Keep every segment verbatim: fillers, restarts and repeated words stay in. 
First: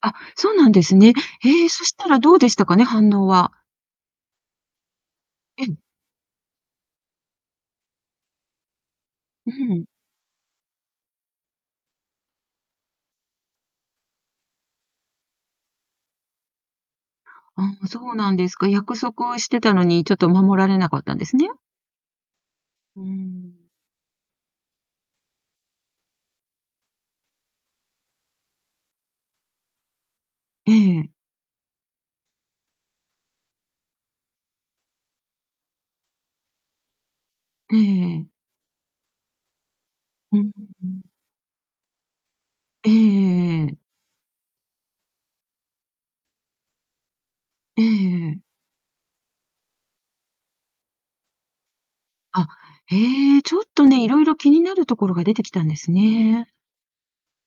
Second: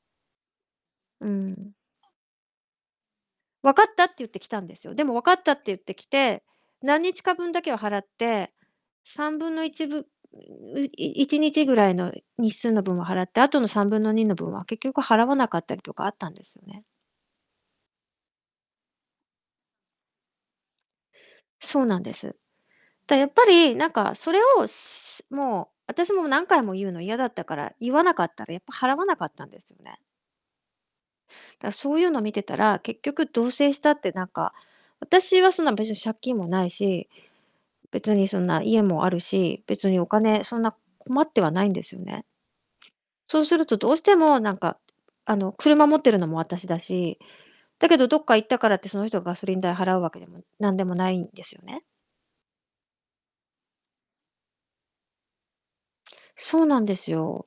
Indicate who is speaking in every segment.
Speaker 1: あ、そうなんですね。
Speaker 2: う
Speaker 1: へえ、
Speaker 2: ん。
Speaker 1: そしたらどうでしたかね、反応は？
Speaker 2: 「わかった」って言ってきたんですよ。でも「わかった」って
Speaker 1: えん。
Speaker 2: 言ってきて、何日か分だけを払って、さんぶ
Speaker 1: う
Speaker 2: んのいち
Speaker 1: ん。
Speaker 2: いいちにちぐらいの日数の分を払って、あとのさんぶんのにの分は結局払わなかったりとかあったんですよね。
Speaker 1: あ、そうなんですか。約束をしてたのに、ちょっと守られなかったんですね？
Speaker 2: そうなんです。
Speaker 1: うー
Speaker 2: だ、やっぱ
Speaker 1: ん。
Speaker 2: りなんかそれをしもう、私もう何回も言うの嫌だったから、言わなかったら、やっぱ払わなかったんですよね。
Speaker 1: ええ。
Speaker 2: だ、そういうの見てたら、結局同棲したってなんか、私はそんな別に借金もないし、
Speaker 1: ええ
Speaker 2: 別
Speaker 1: ええ。
Speaker 2: にそんな、家もあるし、別にお
Speaker 1: う
Speaker 2: 金
Speaker 1: ん、
Speaker 2: そんな
Speaker 1: うん。
Speaker 2: 困ってはないんですよね。
Speaker 1: えええ
Speaker 2: そうす
Speaker 1: え
Speaker 2: る
Speaker 1: え
Speaker 2: と
Speaker 1: え。
Speaker 2: どうしてもなんか、あの、車持ってるのも私だし、
Speaker 1: え
Speaker 2: だけどどっか
Speaker 1: え。
Speaker 2: 行ったからって、その人ガソリン代払うわけでもなんでもないんですよね。
Speaker 1: あ、へえ。ちょっとね、色々気になる所が出てきたんですね。
Speaker 2: そうなんですよ。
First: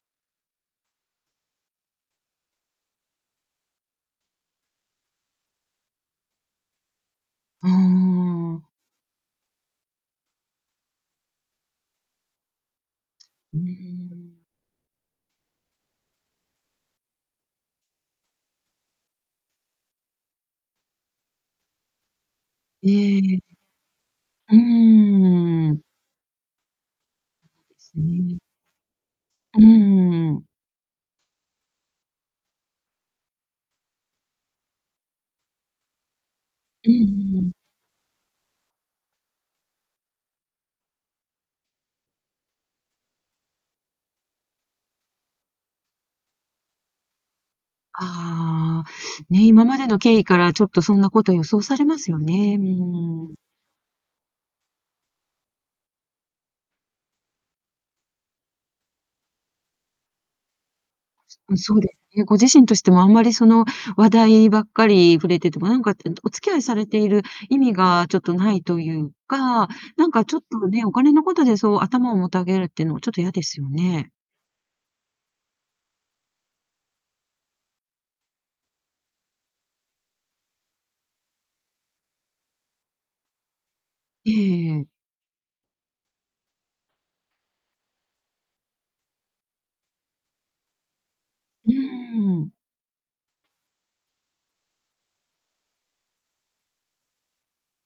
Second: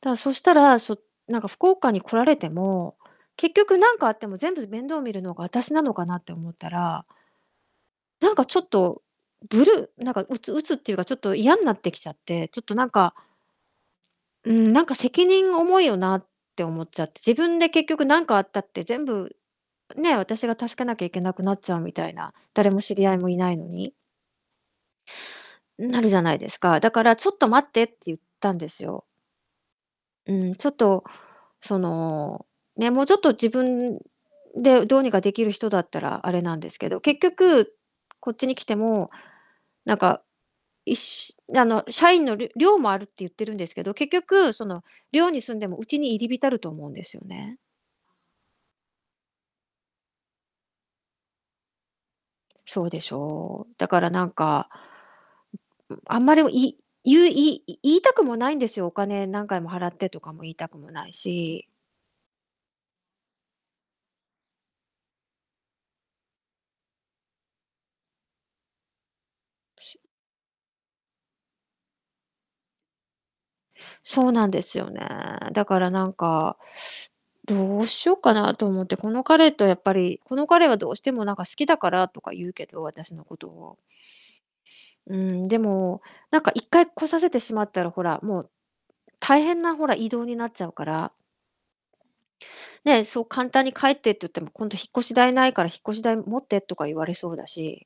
Speaker 2: だ、そしたら、そなんか福岡に来られても、結局何かあっても全部面倒見るのが、私なのかなって思ったら
Speaker 1: うー
Speaker 2: なんかちょ
Speaker 1: ん。
Speaker 2: っと、ブルー、なんか鬱鬱っていうか、ちょっと嫌んなってきちゃって、ちょっとなんか
Speaker 1: うーん。
Speaker 2: うーん「なんか責任が重いよな」って思っちゃって。自分で結局何かあったって全部、あ、ね、私が助けなきゃいけなくなっちゃうみたいな、誰も
Speaker 1: え
Speaker 2: 知り合いもい
Speaker 1: え。
Speaker 2: ないのに
Speaker 1: うーん。
Speaker 2: うん、なるじゃないですか。だから「ちょっ
Speaker 1: そ
Speaker 2: と待っ
Speaker 1: うで
Speaker 2: て」っ
Speaker 1: す
Speaker 2: て言っ
Speaker 1: ね。
Speaker 2: たんですよ。
Speaker 1: う
Speaker 2: う
Speaker 1: ーん。
Speaker 2: ん、ちょっとその、ね、もうちょっと自分でどうにかできる人だったらアレなんです
Speaker 1: う
Speaker 2: け
Speaker 1: ん
Speaker 2: ど、結
Speaker 1: うん。
Speaker 2: 局こっちに来てもなんかいっしあの、社員のる寮もあるって言ってるんですけど、結局その寮に住んでもウチに入り浸ると思うんですよね。
Speaker 1: ああ、ね、今までの経緯からちょっとそんなこと予想されますよね。う
Speaker 2: そうでし
Speaker 1: ーん。
Speaker 2: ょう。だからなんか、ううん、あんまりをい言う言いい言いたくもないんですよ。お金何回も「払って」とかも言いたくもない
Speaker 1: すうん、
Speaker 2: し。
Speaker 1: そうですね。ご自身としても、あんまり、その、話題ばっかり触れてても、なんかってえんどお付き合いされている意味がちょっとないというか、
Speaker 2: ぷし
Speaker 1: なんかちょっとね、お金のことで、そう頭をもたげるってのはちょっと嫌ですよね。
Speaker 2: そうなんですよね。だからなんかどうしよっかなと思って、この彼とやっぱりこの彼は「どうしてもなんか好きだから」とか言うけど、私のことを。
Speaker 1: ええええええ。
Speaker 2: うーん、でも、なんか一回来させてしまったら、ほら、もう、大変な、ほら、移動になっちゃうから
Speaker 1: うーん。
Speaker 2: ね、そう簡単に「帰って」って言っても、今度引っ越し代ないから引っ越し代持ってとか言われそうだし。